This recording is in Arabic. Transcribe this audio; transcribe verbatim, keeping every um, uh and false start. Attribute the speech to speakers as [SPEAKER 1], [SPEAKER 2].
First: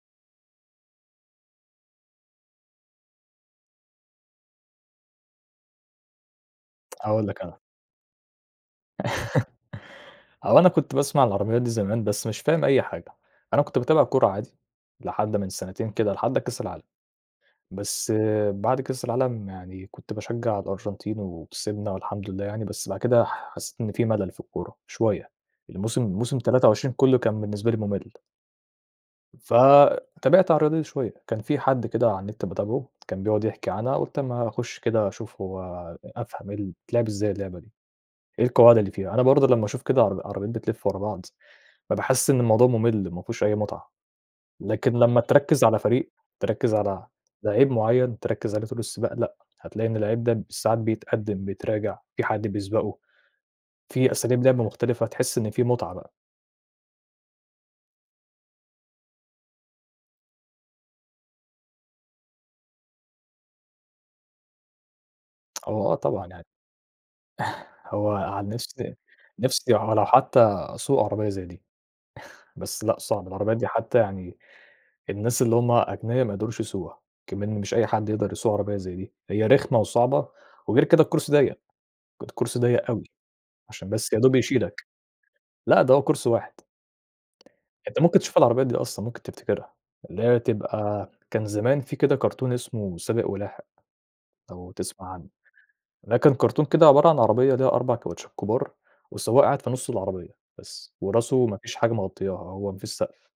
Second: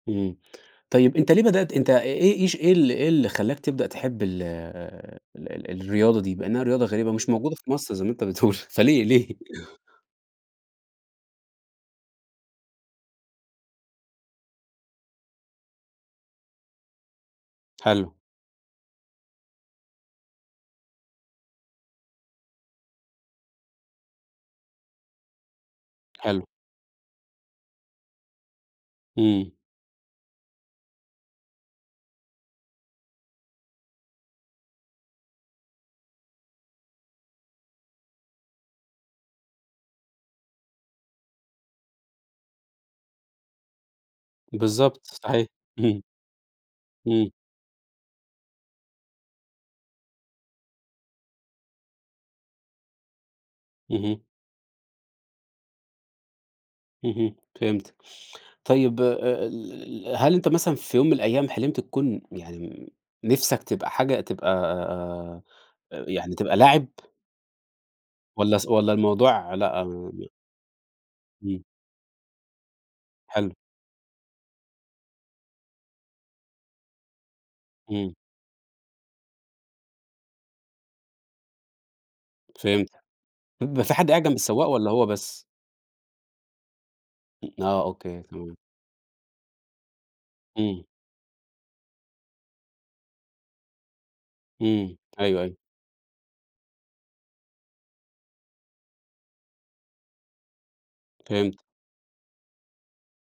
[SPEAKER 1] إمم، طيب أنت ليه بدأت أنت آآ إيه إيش إيه ال إيه اللي خلّاك تبدأ تحب ال ال ال الرياضة دي، مع إنها رياضة غريبة
[SPEAKER 2] أقول
[SPEAKER 1] ومش
[SPEAKER 2] لك
[SPEAKER 1] موجودة
[SPEAKER 2] أنا.
[SPEAKER 1] في مصر زي ما أنت بتقول، فليه ليه؟
[SPEAKER 2] هو أنا كنت باسمع عن العربيات دي زمان، بس مش فاهم أي حاجة. أنا كنت باتابع الكورة عادي لحد من سنتين كده، لحد كاس العالم، بس
[SPEAKER 1] حلو.
[SPEAKER 2] بعد كاس العالم يعني كنت باشجع الأرجنتين وكسبنا والحمد لله يعني بس بعد كده ح حسيت إن في ملل في الكورة شوية، الموسم موسم
[SPEAKER 1] حلو.
[SPEAKER 2] تلاتة وعشرين كلّه كان بالنسبة لي ممل.
[SPEAKER 1] إمم.
[SPEAKER 2] فتابعت عن الرياضة دي شوية، كان في حد كده على النت باتابعه كان بيقعد يحكي عنها، قُلت أمّا أخش كده أشوف هو أفهم إيه ال بتتلعب إزاي اللعبة دي؟ إيه القواعد اللي فيها؟ أنا برضه لمّا أشوف كده عرب عربيات بتلف ورا بعض بابقى حاسس إن الموضوع ممل، ما فيهوش أي متعة، لكن
[SPEAKER 1] بالضبط،
[SPEAKER 2] لمّا
[SPEAKER 1] صحيح،
[SPEAKER 2] تركِّز على
[SPEAKER 1] اهم.
[SPEAKER 2] فريق، تركِّز على
[SPEAKER 1] إمم.
[SPEAKER 2] لعيب معيّن، تركِّز عليه طول السباق، لأ، هتلاقي إن اللعيب ده ساعات بيتقدِّم، بيتراجع، في حد بيسبقه، في
[SPEAKER 1] اهم.
[SPEAKER 2] أساليب لعب مختلفة، تحس إن في متعة بقى.
[SPEAKER 1] اهم، فهمت. طيب آآ ال هل أنت مثلًا في يوم من الأيام حلمت تكون يعني م نفسك تبقى حاجة تبقى آآ،
[SPEAKER 2] هو آه،
[SPEAKER 1] آآ، آآ
[SPEAKER 2] طبعًا
[SPEAKER 1] يعني
[SPEAKER 2] يعني.
[SPEAKER 1] تبقى لاعب؟
[SPEAKER 2] هو عن
[SPEAKER 1] والّا ص والّا
[SPEAKER 2] نفسي
[SPEAKER 1] الموضوع
[SPEAKER 2] نفسي
[SPEAKER 1] لأ
[SPEAKER 2] هو لو
[SPEAKER 1] م
[SPEAKER 2] حتى أسوق عربية زي دي،
[SPEAKER 1] إمم.
[SPEAKER 2] بس لأ، صعب،
[SPEAKER 1] حلو.
[SPEAKER 2] العربيات دي حتى يعني الناس اللي هُم أغنيا ما يقدروش يسوقوها، إكمن مش أي حد
[SPEAKER 1] إمم.
[SPEAKER 2] يقدر يسوق عربية زي دي. هي رخمة وصعبة وغير كده الكرسي ضيق، ك الكرسي ضيق
[SPEAKER 1] فهمتك.
[SPEAKER 2] أوي
[SPEAKER 1] بيبقى
[SPEAKER 2] عشان
[SPEAKER 1] في حد
[SPEAKER 2] بس
[SPEAKER 1] قاعد جنب
[SPEAKER 2] يادوب
[SPEAKER 1] السواق
[SPEAKER 2] يشيلك،
[SPEAKER 1] والّا هو بس؟
[SPEAKER 2] لأ، ده هو كرسي واحد.
[SPEAKER 1] م آه
[SPEAKER 2] أنت ممكن
[SPEAKER 1] أوكي،
[SPEAKER 2] تشوف
[SPEAKER 1] تمام.
[SPEAKER 2] العربيات دي أصلًا ممكن تفتكرها، اللي هي
[SPEAKER 1] إمم.
[SPEAKER 2] تبقى كان زمان في كده كرتون اسمه سابق ولاحق، لو
[SPEAKER 1] إمم
[SPEAKER 2] تسمع عنه.
[SPEAKER 1] أيوه، أيوه.
[SPEAKER 2] ده كان كرتون كده عبارة عن عربية ليها أربع كاوتشات كبار والسواق قاعد في نص العربية بس وراسه ما
[SPEAKER 1] فهمتك.
[SPEAKER 2] فيش حاجة مغطياها، هو ما فيش سقف.